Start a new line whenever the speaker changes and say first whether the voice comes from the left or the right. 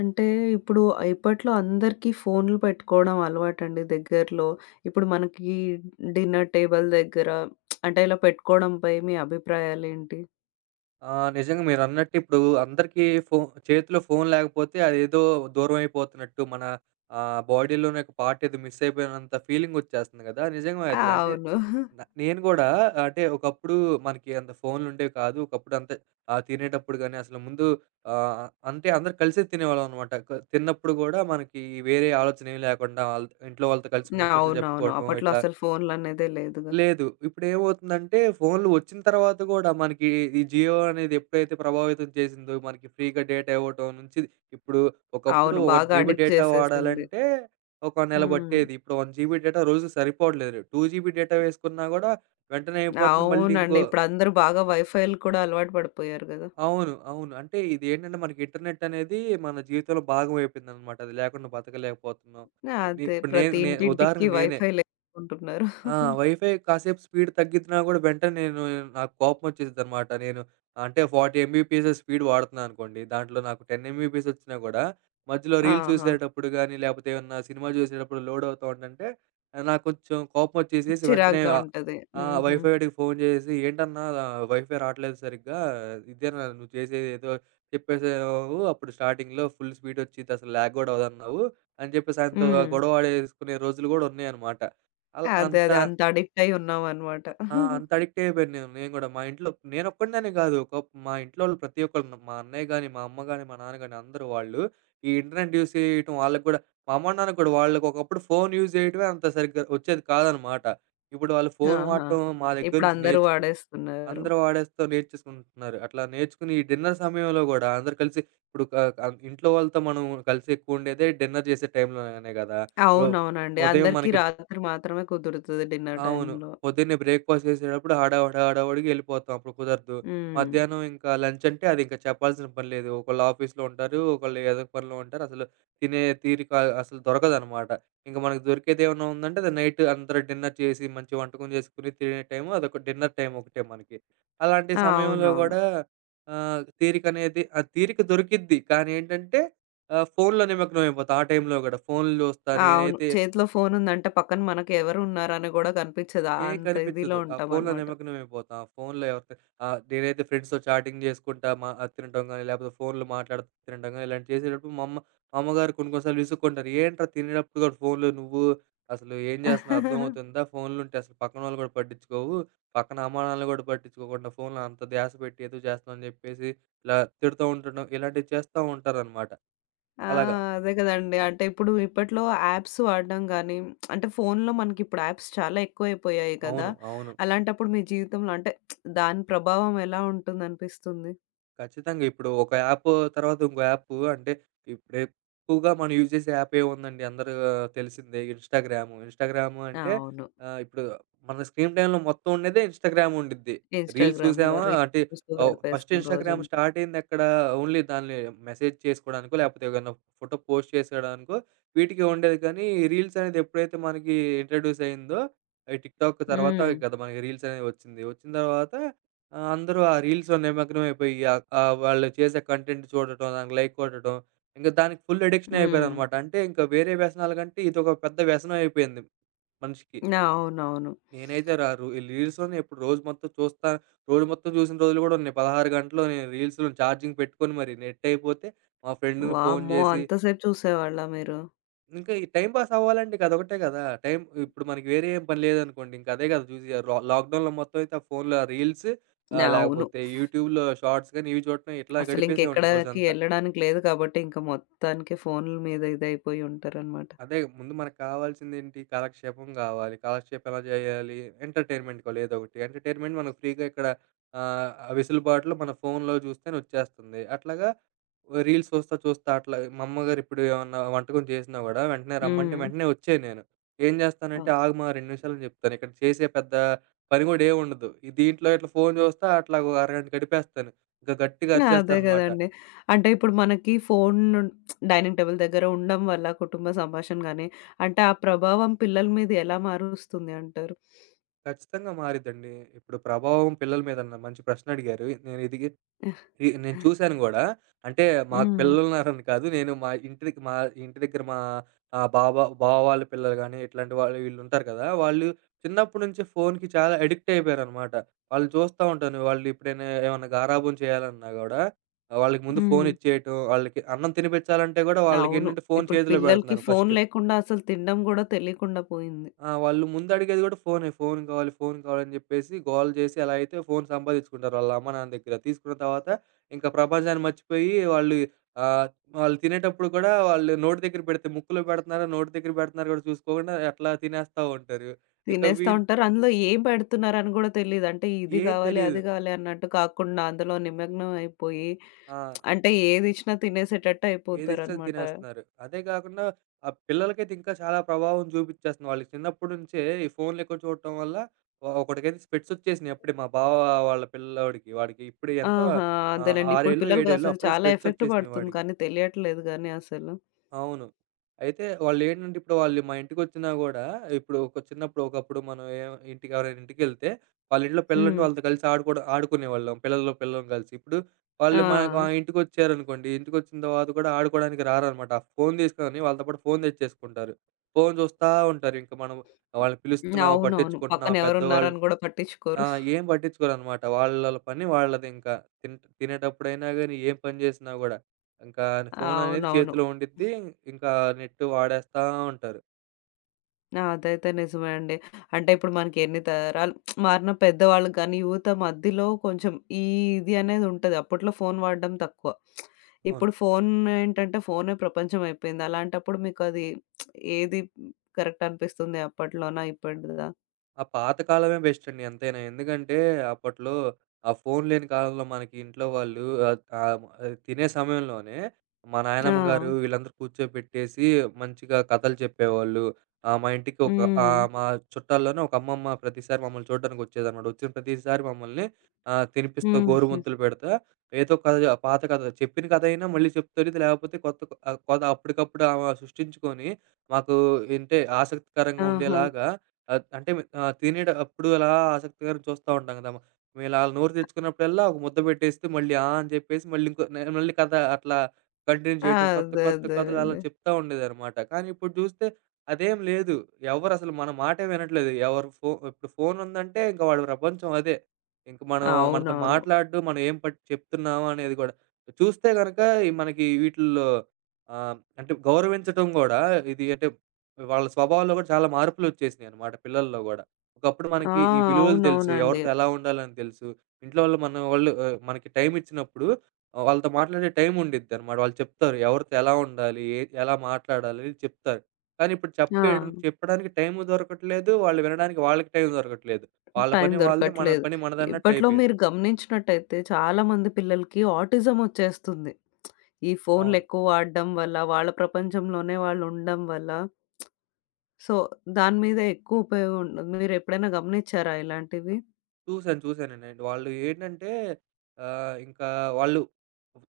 left: అంటే ఇప్పుడు ఇప్పట్లో అందరికీ ఫోన్‌లు పెట్టుకోవడం అలవాటండి దగ్గరలో. ఇప్పుడు మనకి డిన్నర్ టేబుల్ దగ్గర అంటే ఇలా పెట్టుకోవడంపై మీ అభిప్రాయాలేంటి?
right: ఆ! నిజంగా మీరన్నట్టు ఇప్పుడు అందరికీ ఫో చేతిలో ఫోను లేకపోతే అదేదో దూరం అయిపోతున్నట్టు మన బాడీలోని ఒక పార్ట్ ఏదో మిస్ అయిపోయినంత ఫీలింగ్ వచ్చేస్తుంది కదా! నిజంగా
left: ఆ!
right: అది. అంటే
left: అవును.
right: నేను గూడా అంటే ఒకప్పుడు మనకి అంత ఫోనులుండేవి కాదు. ఒకప్పుడు అంత తినేటప్పుడు గాని అసలు ముందు ఆహ్, అంటే అందరూ కలిసే తినేవాళ్ళం అనమాట. తిన్నప్పుడు గూడా మనకి వేరే ఆలోచన ఏమి లేకుండా ఇంట్లో వాళ్ళతో కలిసి ముచ్చట్లు
left: అవునవును.
right: చెప్పుకోవటం
left: అప్పట్లో
right: ఇట్లా
left: అసలు ఫోన్‌లనేదే లేదుగా.
right: లేదు. ఇప్పుడేమవుతుందంటే, ఫోన్లు వచ్చిన తర్వాత గూడా మనకి ఈ జియో అనేది ఎప్పుడైతే ప్రభావితం చేసిందో, మనకి ఫ్రీగా డేటా ఇవ్వటం నుంచి ఇప్పుడు ఒకప్పుడు
left: అవును.
right: 1
left: బాగా
right: జీబీ
left: అడిక్ట్
right: డేటా
left: చేసేసింది.
right: వాడాలంటే, ఒక నెల
left: హ్మ్.
right: పట్టేది. ఇప్పుడు 1 జీబీ డేటా రోజుకి సరిపోవట్లేదు. 2 జీబీ డేటా వేసుకున్నా గూడా వెంటనే అయిపోతుంది. మళ్ళీ
left: అవునండి.
right: ఇంకో
left: ఇప్పుడు అందరూ బాగా వైఫైలు కూడా అలవాటు పడిపోయారు గదా!
right: అవును. అవును. అంటే ఇదేంటంటే, మనకి ఇంటర్నెట్ అనేది మన జీవితంలో భాగం అయిపోయిందనమాట. అది లేకుండా బతకలేకపోతున్నాం. ని
left: అదే
right: ఇప్పుడు నేను
left: ప్రతి
right: నే
left: ఇంటింటికి
right: ఉదాహరణకు నేనే.
left: వైఫైలేసుకుంటున్నారు.
right: ఆ! వైఫై కాసేపు స్పీడ్ తగ్గిచ్చినా గూడా వెంటనే నేను నాకు కోపమొచ్చేసిద్దనమాట. నేను అంటే 40 ఎంబీపీఎస్ స్పీడ్ వాడుతున్నా అనుకోండి. దాంట్లో నాకు 10 ఎంబీపీఎస్ వచ్చినా గూడా మధ్యలో రీల్స్
left: ఆహా!
right: చూసేటప్పుడు గానీ, లేపోతే ఏమన్నా సినిమా చూసేటప్పుడు లోడ్ అవుతా ఉండంటే నాకు కొంచెం కోపమొచ్చేసేసి వెంటనే
left: చిరాగ్గా ఉంటది.
right: ఆ
left: హుహు.
right: వైఫై వాడికి ఫోను చేసేసి "ఏంటన్నా వైఫై రాట్లేదు సరిగ్గా. ఇదేనా నువ్వు చేసేది? ఏదో చెప్పేసావు అప్పుడు స్టార్టింగ్‌లో ఫుల్ స్పీడ్ వచ్చిద్ది, అసలు ల్యాగ్ గూడా అవ్వదన్నావు" అని చెప్పేసి ఆయనతో
left: హ్మ్.
right: గొడవ ఆడేసుకునే రోజులు గూడా ఉన్నాయనమాట. అలా
left: అదే.
right: అంత
left: అదే. అంత అడిక్ట్ అయ్యి ఉన్నామనమాట.
right: ఆ! అంత అడిక్ట్ అయిపోయాను నేను. నేను గూడా మా ఇంట్లో నేనొక్కడిననే గాదు. ఒక మా ఇంట్లోళ్ళు ప్రతి ఒక్కళ్ళు మా అన్నయ్య గాని, మా అమ్మ గాని, మా నాన్న గాని అందరూ వాళ్ళు ఈ ఇంటర్నెట్ యూజ్ చేయటం వాళ్ళకి గూడా మా అమ్మ, నాన్న గూడా వాళ్ళకి ఒకప్పుడు ఫోను యూజ్ చేయటమే అంత సరిగ్గా వచ్చేది కాదనమాట. ఇప్పుడు వాళ్ళు ఫోను
left: ఆహా!
right: వాడటం మా దగ్గర
left: ఇప్పుడు
right: నుంచి
left: అందరూ
right: నేర్చుకు
left: వాడేస్తున్నారు.
right: అందరూ వాడేస్తూ నేర్చేసుకుంటున్నారు. అట్లా నేర్చుకుని ఈ డిన్నర్ సమయంలో గూడా అందరూ కలిసి ఇప్పుడు ఇంట్లో వాళ్ళతో మనం కలిసి ఎక్కువ ఉండేదే డిన్నర్ చేసే టైంలోనే గదా! రో
left: అవునవునండి.
right: ఉదయం
left: అందరికీ
right: మనకి
left: రాత్రి మాత్రమే కుదురుతది డిన్నర్
right: అవును.
left: టైమ్‌లో.
right: పొద్దున్నే బ్రేక్‌ఫాస్ట్ చేసేటప్పుడు హడావుడి హడావుడిగా ఎళ్ళిపోతాం. అప్పుడు కుదరదు.
left: హ్మ్.
right: మధ్యాహ్నం ఇంకా లంచ్ అంటే అది ఇంకా చెప్పాల్సిన పని లేదు. ఒకళ్ళు ఆఫీస్‌లో ఉంటారు. ఒకళ్ళు ఏదో ఒక పనిలో ఉంటారు. అసలు తినే తీరిక అసలు దొరకదనమాట. ఇంక మనకు దొరికేది ఏమన్నా ఉందంటే అది నైట్ అందరూ డిన్నర్ చేసి, మంచి వంటకం చేసుకొని తినే టైము, అదొక డిన్నర్ టైమ్ ఒకటే మనకి. అలాంటి
left: ఆ!
right: సమయంలో
left: అవునవును.
right: గూడా తీరికనేది ఆ తీరిక దొరికిద్ది. కానీ ఏంటంటే ఫోన్‌లో నిమగ్నం అయిపోతాం ఆ టైంలో గూడా. ఫోన్‌లు చూస్తా
left: అవును.
right: నేనైతే
left: చేతిలో ఫోన్ ఉందంటే పక్కన మనకి ఎవరు ఉన్నారని గూడా కనిపించదు.
right: ఏం
left: అంత
right: కనిపించదు.
left: ఇదిలో
right: ఆ ఫోన్‌లో
left: ఉంటామనమాట.
right: నిమగ్నమైపోతాం. ఆ ఫోన్‌లో ఎవరితో నేనైతే ఫ్రెండ్స్‌తో చాటింగ్ చేసుకుంటా మా ఆ, తినటం గాని, లేకపోతే ఫోన్‌లో మాట్లాడుతూ తినటం గాని, ఇలాంటివి చేసేటప్పుడు మా అమ్మ, మా అమ్మగారు కొన్ని కొన్ని సార్లు విసుక్కుంటారు. "ఏంట్రా తినేటప్పుడు కూడా ఫోన్‌లో నువ్వు అసలు ఏం చేస్తున్నావు? అర్థమవుతుందా? ఫోన్‌లో ఉంటే అసలు పక్కనోళ్ళు కూడా పట్టించుకోవు. పక్కన అమ్మానాన్నలు కూడా పట్టించుకోకుండా ఫోన్‌లో అంత ధ్యాస పెట్టి ఏదో చేస్తున్నావు" అని చెప్పేసి ఇలా తిడుతూ ఉండటం, ఇలాంటివి చేస్తా ఉంటారనమాట.
left: ఆ!
right: అలాగా.
left: అదే గదండీ. అంటే ఇప్పుడు ఇప్పట్లో యాప్స్ వాడడం గానీ, అంటే ఫోన్‌లో మనకిప్పుడు యాప్స్ చాలా ఎక్కువైపోయాయి కదా!
right: అవును. అవును.
left: అలాంటప్పుడు మీ జీవితంలో అంటే దాని ప్రభావం ఎలా ఉంటుందనిపిస్తుంది?
right: ఖచ్చితంగా. ఇప్పుడు ఒక యాపు తర్వాత ఇంకో యాపు అంటే ఇప్పుడు ఎక్కువగా మనం యూజ్ చేసే యాప్ ఏముందండి? అందరూ తెలిసిందే, ఇన్‌స్టాగ్రాము. ఇన్‌స్టాగ్రాము అంటే
left: అవును.
right: ఇప్పుడు మన స్క్రీన్ టైమ్‌లో మొత్తం ఉండేదే ఇన్‌స్టాగ్రామ్ ఉండిద్ది. రీల్స్
left: ఇన్‌స్టాగ్రామ్‌లో
right: చూసామా
left: రీల్స్
right: అంటే
left: చూస్తూ
right: ఫస్ట్
left: గడిపేస్తాం
right: ఇన్‌స్టాగ్రామ్
left: రోజంతా.
right: స్టార్ట్ అయిందెక్కడ ఓన్లీ దాన్ని మెసేజ్ చేసుకోవడానికో, లేకపోతే ఏదైనా ఫోటో పోస్ట్ చేసేయడానికో వీటికే ఉండేది. కానీ రీల్స్ అనేది ఎప్పుడైతే మనకి ఇంట్రొడ్యూస్ అయిందో ఈ టిక్‌టాక్ తర్వాత
left: హ్మ్.
right: కదా మనకి రీల్స్ అనేది వచ్చింది. వచ్చిన తర్వాత ఆ! అందరూ ఆ రీల్స్‌లో నిమగ్నం అయిపోయి ఆహ్, ఆహ్, వాళ్ళు చేసే కంటెంట్ చూడటం, దానికి లైక్ కొట్టడం, ఇంకా దానికి ఫుల్ అడిక్షన్
left: హ్మ్.
right: అయిపోయారనమాట. అంటే ఇంకా వేరే వ్యసనాల కంటే ఇదొక పెద్ద వ్యసనం అయిపోయింది మనిషికి.
left: అవునవును.
right: నేనైతే రా రు ఈ రీల్స్‌లోనే ఇప్పుడు రోజు మొత్తం చూస్తా రోజు మొత్తం చూసిన రోజులు కూడా ఉన్నాయి. 16 గంటలు నేను రీల్స్‌లో ఛార్జింగ్ పెట్టుకొని మరి నెట్ అయిపోతే మా ఫ్రెండ్‌కి ఫోను
left: వామ్మో!
right: చేసి
left: అంతసేపు చూసేవాళ్ళా మీరు?
right: ఇంకా ఈ టైం పాస్ అవ్వాలంటే ఇంక అదొకటే గదా! టైం ఇప్పుడు మనకి వేరే ఏం పని లేదనుకోండి. ఇంక అదే గదా చూసి లాక్‌డౌన్‌లో మొత్తం అయితే ఆ ఫోన్‌లో రీల్స్
left: అవును.
right: లేకపోతే యూట్యూబ్‌లో షార్ట్స్ గాని, ఇవి చూడటం ఇట్లా గడిపేసేవాడిని
left: అసలింకెక్కడకి
right: రోజంతా.
left: ఎళ్ళడానికి లేదు కాబట్టి ఇంక మొత్తానికి ఫోన్‌ల మీద ఇదైపోయి ఉంటారనమాట.
right: అదే ముందు మనకు కావాల్సిందేంటి? కాలక్షేపం గావాలి. కాలక్షేపం ఎలా జేయాలి? ఎంటర్‌టైన్‌మెంట్ గూడా ఏదో ఒకటి. ఎంటర్‌టైన్‌మెంట్ మనకు ఫ్రీగా ఇక్కడ ఆహ్, వెసులుబాటులో మన ఫోన్‌లో చూస్తేనే వచ్చేస్తుంది. అట్లాగా రీల్స్ చూస్తా, చూస్తా అట్లా మా అమ్మగారు ఇప్పుడు ఏమన్నా వంటకం చేసినా గూడా వెంటనే రమ్మంటే
left: హ్మ్.
right: వెంటనే వచ్చేయి నేను. ఏం జేస్తానంటే
left: అవును.
right: ఆగుమా 2 నిమిషాలు అని జెప్తాను. ఇక్కడ చేసే పెద్ద పని గూడా ఏముండదు. దీంట్లో ఇట్లా ఫోను జూస్తా అట్లా ఒక అరగంట గడిపేస్తాను. ఇంకా గట్టిగా
left: అదే
right: అరిచేస్తాననమాట.
left: గదండీ. అంటే ఇప్పుడు మనకి ఫోన్ డైనింగ్ టేబుల్ దగ్గర ఉండడం వల్ల కుటుంబ సంభాషణ గాని, అంటే ఆ ప్రభావం పిల్లల మీద ఎలా మారుస్తుంది అంటారు?
right: ఖచ్చితంగా మారిద్దండి. ఇప్పుడు ప్రభావం పిల్లల మీద అన్న మంచి ప్రశ్న అడిగారు. నేను ఇది నేను చూసాను గూడా. అంటే మాకు
left: హ్మ్.
right: పిల్లలున్నారని కాదు. నేను మా మా ఇంటి దగ్గర మా బావ బావ వాళ్ళ పిల్లలు గానీ, ఇట్లాంటి వాళ్ళు వీళ్ళుంటారు కదా! వాళ్ళు చిన్నప్పటి నుంచి ఫోన్‌కి చాలా అడిక్ట్ అయిపోయారనమాట. వాళ్ళని చూస్తా ఉంటాను. వాళ్ళు ఎప్పుడైనా ఏమన్నా గారాబం చేయాలన్నా గూడా, వాళ్ళకి ముందు ఫోన్
left: హ్మ్.
right: ఇచ్చేయటం, వాళ్ళకి అన్నం తినిపించాలంటే గూడా
left: అవును.
right: వాళ్ళకేంటంటే ఫోన్
left: ఇప్పుడు
right: చేతిలో
left: పిల్లలకి
right: పెడుతున్నారు
left: ఫోను
right: ఫస్ట్.
left: లేకుండా అసలు తినడం గూడా తెలీకుండా పోయింది.
right: ఆ! వాళ్ళు ముందడిగేది గూడా ఫోనే. ఫోను కావాలి, ఫోను కావాలని జెప్పేసి గోల జేసి ఎలా అయితే ఫోను సంపాదిచ్చుకుంటారు వాళ్ళ అమ్మ, నాన్న దగ్గర. తీసుకున్న తర్వాత ఇంకా ప్రపంచాన్ని మర్చిపోయి వాళ్ళు ఆహ్, వాళ్ళు తినేటప్పుడు కూడా వాళ్ళు నోటి దగ్గర పెడితే ముక్కులో పెడుతున్నారా, నోటి దగ్గర పెడుతున్నారా గూడా చూసుకోకుండా అట్లా తినేస్తా ఉంటారు. ఇక
left: తినేస్తా
right: వీళ్ళు
left: ఉంటారు. అందులో ఏం పెడుతున్నారని గూడా తెలీదు. అంటే ఇది
right: ఏం
left: గావాలి,
right: తెలీదు.
left: అది గావాలి అన్నట్టు కాకుండా అందులో నిమగ్నం అయిపోయి
right: ఆ!
left: అంటే ఏదిచ్చినా తినేసేటట్టు
right: ఏదిచ్చినా అది
left: అయిపోతారనమాట.
right: తినేస్తున్నారు. అదే కాకుండా ఆ పిల్లలకైతే ఇంకా చాలా ప్రభావం చూపిచ్చేస్తుంది. వాళ్ళకి చిన్నప్పటి నుంచే ఈ ఫోన్లు ఎక్కువ చూడటం వల్ల ఒకడికైతే స్పెట్స్ వచ్చేసినాయి అప్పుడే, మా బావ వాళ్ళ పిల్లోడికి. వాడికి ఇప్పుడు ఎంత
left: ఆహా! అదేలెండి.
right: 6
left: ఇప్పుడు
right: ఏళ్ళో, 7
left: పిల్లలకి
right: ఏళ్ళో
left: అసలు
right: అప్పుడే
left: చాలా
right: స్పెట్స్
left: ఎఫెక్ట్
right: వచ్చేసినాయి
left: పడుతుంది
right: వాడికి.
left: కానీ తెలియట్లేదు గానీ అసలు.
right: అవును. అయితే వాళ్ళేంటంటే ఇప్పుడు వాళ్ళు మా ఇంటికొచ్చినా గూడా ఇప్పుడు ఒక చిన్నప్పుడు ఒకప్పుడు మనం ఏం ఇంటికి ఎవరైనా ఇంటికెళ్తే వాళ్ళింట్లో పిల్లలుంటే
left: హ్మ్.
right: వాళ్ళతో కలిసి ఆడుకోవడం ఆడుకునేవాళ్ళం. పిల్లలు, పిల్లలం కలిసి. ఇప్పుడు
left: ఆ!
right: వాళ్ళు మా మా ఇంటికొచ్చారనుకోండి, ఇంటికొచ్చిన తర్వాత కూడా ఆడుకోవడానికి రారనమాట. ఆ ఫోను తీసుకొని వాళ్ళతో పాటు ఫోను తెచ్చేసుకుంటారు. ఫోను చూస్తా ఉంటారు. ఇంక మనం వాళ్ళని పిలుస్తున్నామా,
left: అవునవును. పక్కన
right: పట్టించుకుంటున్నామా పెద్దవాళ్ళు
left: ఎవరున్నారని గూడా
right: ఆ!
left: పట్టించుకోరు.
right: ఏం పట్టించుకోరనమాట. వాళ్ళళ్ళ పని వాళ్ళదింక. తినేటప్పుడైనా గాని, ఏం పని చేసినా గూడా. ఇంకా ఫోననేది
left: అవునవును.
right: చేతిలో ఉండిద్ది. ఇంకా నెట్ వాడేస్తా ఉంటారు.
left: ఆ! అదైతే నిజమే అండి. అంటే ఇప్పుడు మనకి ఎన్ని తరాలు మారిన పెద్దవాళ్ళు కానీ యువత మధ్యలో కొంచెం ఈ ఇది అనేది ఉంటది. అప్పట్లో ఫోను వాడడం తక్కువ.
right: అవును.
left: ఇప్పుడు ఫోను ఏంటంటే ఫోనే ప్రపంచం అయిపోయింది. అలాంటప్పుడు మీకది ఏది కరెక్ట్ అనిపిస్తుంది అప్పట్లోనా? ఇప్పటిదా?
right: ఆ పాత కాలమే బెస్ట్ అండి ఎంతైనా. ఎందుకంటే అప్పట్లో ఆ ఫోన్ లేని కాలంలో మనకి ఇంట్లో వాళ్ళు ఆహ్, ఆహ్, ఆహ్, తినే సమయంలోనే మా
left: ఆ!
right: నాయనమ్మ గారు వీళ్ళందరూ కూర్చోపెట్టేసి మంచిగా కథలు చెప్పేవాళ్ళు. మా ఇంటికి ఒక
left: హ్మ్.
right: మా చుట్టాల్లోనే ఒక అమ్మమ్మ ప్రతిసారి మమ్మల్ని చూడడానికొచ్చేదనమాట. వచ్చిన ప్రతిసారి మమ్మల్ని తినిపిస్తూ
left: హుహు.
right: గోరుముద్దలు పెడతా ఏదో కథ పాత కథ చెప్పిన కథ అయినా మళ్ళీ చెప్తది. లేకపోతే కొత్త కథ అప్పటికప్పుడు ఆమె సృష్టించుకొని మాకు ఏంటే ఆసక్తికరంగా
left: ఆహా!
right: ఉండేలాగా అంటే తినేటప్పుడు అలా ఆసక్తిగా చూస్తా ఉంటాం గదా! మేమిలా నోరు తెరుచుకున్నప్పుడల్లా ఒక ముద్ద పెట్టేస్తే మళ్ళీ ఆ! అని చెప్పేసి మళ్ళీ ఇంకో మళ్ళీ కథ అట్లా కంటిన్యూ చేయటం. కొత్త
left: అదే
right: కొత్త కథలు అలా
left: అదేనండి.
right: చెప్తా ఉండేదనమాట. కానీ ఇప్పుడు చూస్తే అదేం లేదు. ఎవరసలు మన మాటే వినట్లేదు. ఎవరు ఇప్పుడు ఫోనుందంటే ఇంక వాడి ప్రపంచం అదే. ఇంక మనం మనతో
left: అవునవును.
right: మాట్లాడడు, మనం ఏం చెప్తున్నాము అనేది గూడా. చూస్తే గనక ఈ మనకి వీటిల్లో అంటే గౌరవించటం గూడా ఇది అంటే వాళ్ళ స్వభావంలో కూడా చాలా మార్పులొచ్చేసినియనమాట పిల్లల్లో గూడా. ఒకప్పుడు
left: ఆ!
right: మనకి ఈ విలువలు తెలుసు.
left: అవునవునండి.
right: ఎవరితో ఎలా ఉండాలని తెలుసు. ఇంట్లో వాళ్ళు మన వాళ్ళు మనకి టైమిచ్చినప్పుడు వాళ్ళతో మాట్లాడే టైముండిద్దనమాట. వాళ్ళు చెప్తారు. ఎవరితో ఎలా ఉండాలి? ఏ ఎలా మాట్లాడాలి? అని చెప్తారు. కానీ ఇప్పుడు
left: ఆ!
right: చెప్పేయడం చెప్పడానికి టైము దొరకట్లేదు. వాళ్ళు వినడానికి వాళ్ళకి టైం దొరకట్లేదు. వాళ్ళ
left: టైం
right: పని వాళ్ళది. మన
left: దొరకట్లేదు.
right: పని
left: ఇప్పట్లో
right: మనదన్నట్టయిపోయింది.
left: మీరు గమనించినట్టయితే చాలామంది పిల్లలకి ఆటిజం ఒచ్చేస్తుంది. ఈ ఫోన్‌లు
right: అవును.
left: ఎక్కువ వాడడం వల్ల, వాళ్ళ ప్రపంచంలోనే వాళ్ళు ఉండడం వల్ల. సో, దాని మీద ఎక్కువ ఉపయోగం ఉంటుంది. మీరెప్పుడైనా గమనిచ్చారా ఇలాంటివి?
right: చూసాను. చూసానండి. వాళ్ళు ఏంటంటే ఇంకా వాళ్ళు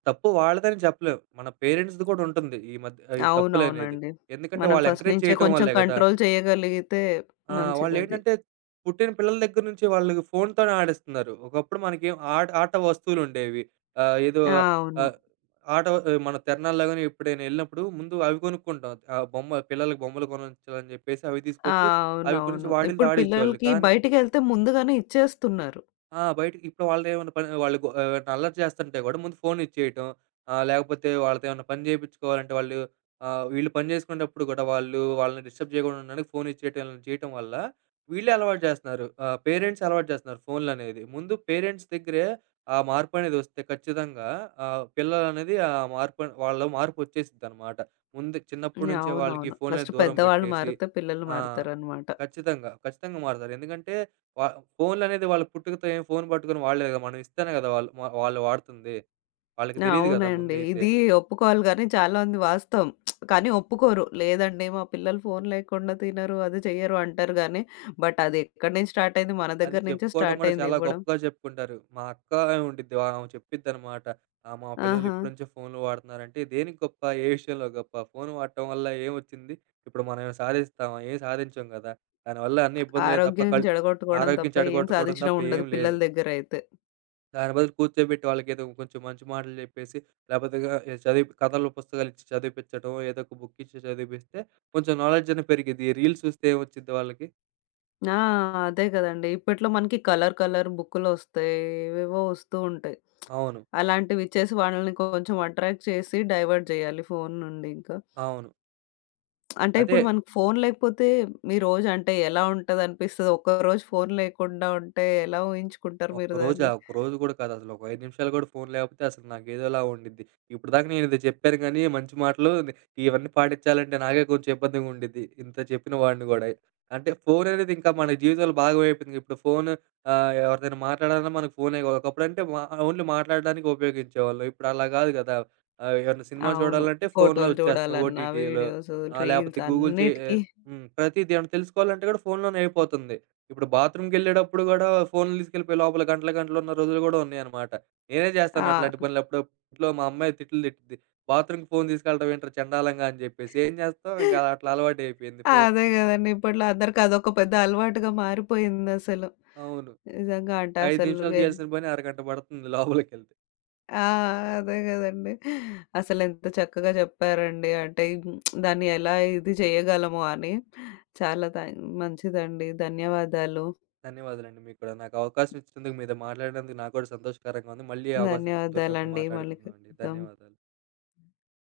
right: తప్పు వాళ్ళదని చెప్పలేం. మన పేరెంట్స్‌ది కూడా ఉంటుంది. ఈ మధ్య ఈ తప్పులనేది.
left: అవునవునండి.
right: ఎందుకంటే
left: మనం
right: వాళ్ళు
left: ఫస్ట్
right: ఎంకరేజ్
left: నుంచే
right: చేయటం
left: కొంచెం
right: వల్లే కదా!
left: కంట్రోల్ చేయగలిగితే మంచిదది.
right: వాళ్ళేంటంటే పుట్టిన పిల్లల దగ్గర నుంచి వాళ్ళకి ఫోన్‌తోనే ఆడిస్తున్నారు. ఒకప్పుడు మనకేం ఆట ఆట వస్తువులుండేవి. ఏదో
left: ఆ! అవును.
right: ఆహ్, ఆట ఆ, మన తిరణాల్లో గాని ఎప్పుడైనా ఎళ్ళినప్పుడు ముందు అవి కొనుక్కుంటాం. బొమ్మ పిల్లలకి బొమ్మలు కొనించాలని చెప్పేసి అవి
left: ఆ!
right: తీసుకొచ్చి అవి గురించి
left: అవునవును.
right: వాటిలితో
left: ఇప్పుడు
right: ఆడిచ్చేవాళ్ళు.
left: పిల్లలకి
right: కానీ
left: బయటికెళ్తే ముందుగానే ఇచ్చేస్తున్నారు.
right: ఆ! బయటికి ఇప్పుడు వాళ్ళదేమన్నా పని వాళ్ళు గొ అల్లరి చేస్తుంటే గూడా ముందు ఫోనిచ్చేయటం. లేకపోతే వాళ్ళతో ఏమన్నా పని జేపిచ్చుకోవాలంటే వాళ్ళు వీళ్ళు పని జేసుకునేటప్పుడు గూడా వాళ్ళు వాళ్ళని డిస్టర్బ్ జేయకుండా ఉండడానికి ఫోనిచ్చేయటం ఇలా చేయటం వల్ల వీళ్ళే అలవాటు జేస్తున్నారు. పేరెంట్స్ అలవాటు జేస్తున్నారు ఫోన్లనేది. ముందు పేరెంట్స్ దగ్గరే ఆ మార్పనేదొస్తే ఖచ్చితంగా పిల్లలనేది ఆ మార్పు వాళ్ళలో మార్పొచ్చేసిద్దనమాట. ముందు చిన్నప్పటి నుంచే వాళ్ళకి
left: అవునవును.
right: ఫోన్‌లనేది
left: ఫస్ట్
right: దూరం
left: పెద్దవాళ్ళు
right: బెట్టేసి
left: మారితే పిల్లలు
right: ఆ!
left: మారుతారనమాట.
right: ఖచ్చితంగా. ఖచ్చితంగా మారుతారు. ఎందుకంటే వా ఫోన్లనేది వాళ్ళ పుట్టుకతో ఏం ఫోన్ పట్టుకొని వాడలేదు కదా! మనం ఇస్తేనే కదా! వాళ్ళు వాళ్ళు వాడుతుంది. వాళ్ళకి
left: ఆ,
right: తెలీదు కదా
left: అవునండి.
right: ముందైతే.
left: ఇది ఒప్పుకోవాలి గానీ చాలా మంది వాస్తవం. కానీ ఒప్పుకోరు. లేదండి మా పిల్లలు ఫోను లేకుండా తినరు, అది చెయ్యరు అంటారు గానీ, బట్ అది ఎక్కడి నుంచి స్టార్ట్ అయింది మన
right: అది
left: దగ్గర నుంచే
right: చెప్పుకోవడం
left: స్టార్ట్
right: కూడా
left: అయింది
right: చాలా
left: ఇవ్వడం.
right: గొప్పగా చెప్పుకుంటారు. మా అక్క ఉండిద్ది. వా- ఆమె చెప్పిద్దనమాట. "మా పిల్లలు
left: ఆహా!
right: ఇప్పటి నుంచే ఫోన్లు వాడుతున్నారంటే" దేనికి గొప్ప? ఏ విషయంలో గొప్ప? ఫోన్ వాడటం వల్ల ఏమొచ్చింది? ఇప్పుడు మనం ఏమైనా సాధిస్తామా? ఏం సాధించం కదా! దానివల్ల అన్ని ఇబ్బందులే తప్ప
left: ఆరోగ్యం చెడగొట్టుకోవడం
right: ఆరోగ్యం
left: తప్ప ఏం
right: చెడగొట్టుకోవడం
left: సాధించడం
right: తప్ప ఏం
left: ఉండదు
right: లేదు.
left: పిల్లల దగ్గరయితే.
right: దాని బదులు కూర్చోబెట్టి వాళ్ళకేదో కొంచెం మంచి మాటలు చెప్పేసి, లేపోతే చదివి కథలు, పుస్తకాలు ఇచ్చి చదివిపిచ్చటం, ఏదో ఒక బుక్ ఇచ్చి చదివిపిస్తే కొంచెం నాలెడ్జ్ అనేది పెరిగిద్ది. ఈ రీల్స్ చూస్తే ఏమొచ్చిద్ది వాళ్ళకి?
left: ఆ! అదే గదండీ. ఇప్పట్లో మనకి కలర్ కలర్ బుక్కులొస్తాయి. ఏవేవో వస్తూ ఉంటాయి.
right: అవును.
left: అలాంటివి ఇచ్చేసి వాళ్ళని కొంచెం అట్రాక్ట్ చేసి డైవర్ట్ జేయాలి ఫోను నుండి ఇంకా.
right: అవును.
left: అంటే
right: అదే
left: ఇప్పుడు మనకు ఫోను లేకపోతే మీ రోజు అంటే ఎలా ఉంటదనిపిస్తది? ఒక్కరోజు ఫోను లేకుండా ఉంటే ఎలా ఊహించుకుంటారు మీరు
right: ఒక్కరోజా?
left: దాన్ని?
right: ఒక్కరోజు గూడా కాదు. అసలు ఒక 5 నిమిషాలు గూడా ఫోను లేకపోతే అసలు నాకేదోలా ఉండిద్ది. ఇప్పటిదాకా నేనిది చెప్పాను గానీ, మంచి మాటలు ని- ఇవన్నీ పాటించాలంటే నాకే కొంచెం ఇబ్బందిగా ఉండిద్ది. ఇంత చెప్పిన వాడిని గూడా. అంటే ఫోను అనేది ఇంకా మన జీవితంలో భాగం అయిపోయింది. ఇప్పుడు ఫోను ఎవరితోనా మాట్లాడాలన్నా మనకు ఫోనే ఒకప్పుడంటే మా ఓన్లీ మాట్లాడడానికి ఉపయోగించేవాళ్ళం. ఇప్పుడు అలా గాదు గదా! ఏమన్నా సినిమా
left: అవును.
right: చూడాలంటే ఫోనులో
left: ఫోటోలు
right: వచ్చేస్తున్నాయి
left: చూడాలన్నా,
right: ఓటీటీలో.
left: వీడియోస్,
right: లేపోతే
left: రీల్స్
right: గూగుల్ చే
left: అన్నిటికి
right: హ్మ్. ప్రతీది ఏమన్నా తెలుసుకోవాలంటే గూడా ఫోనులోనే అయిపోతుంది. ఇప్పుడు బాత్రూమ్‌కెళ్ళేటప్పుడు గూడా ఫోన్‌లు తీసుకెళ్ళిపోయి లోపల గంటలు, గంటలు ఉన్న రోజులు గూడా ఉన్నాయన్నమాట. నేనే
left: ఆ!
right: చేస్తాను అట్లాంటి పనులు అప్పుడప్పుడు. ఇంట్లో మా అమ్మాయి తిట్లు తిట్టిద్ది. "బాత్రూమ్‌కి ఫోన్ తీసుకెళ్ళడం ఏంట్రా చండాలంగా" అని జెప్పేసి. ఏం చేస్తాం ఇంక అట్లా అలవాటయిపోయింది. ఫో
left: అదే గదండీ! ఇప్పట్లో అందరికి అదొక పెద్ద అలవాటుగా మారిపోయిందసలు.
right: అవును.
left: నిజంగా అంటే
right: 5
left: అసలు
right: నిమిషాలు చేయాల్సిన పని అరగంట పడుతుంది లోపలికెళ్తే.
left: ఆ! అదే గదండీ! అసలెంత చక్కగా చెప్పారండి. అంటే దాన్ని ఎలా ఇది చేయగలము అని. చాలా థాం మంచిదండి. ధన్యవాదాలు.
right: ధన్యవాదాలండి మీకు కూడా. నాకు అవకాశం ఇచ్చినందుకు మీతో మాట్లాడినందుకు నాకు కూడా సంతోషకరంగా ఉంది. మళ్ళీ అవకాశం దొరికినప్పుడు
left: ధన్యవాదాలండి. మళ్ళీ
right: మాట్లాడుకుందాం అండి.
left: కలుద్దాం.
right: ధన్యవాదాలు.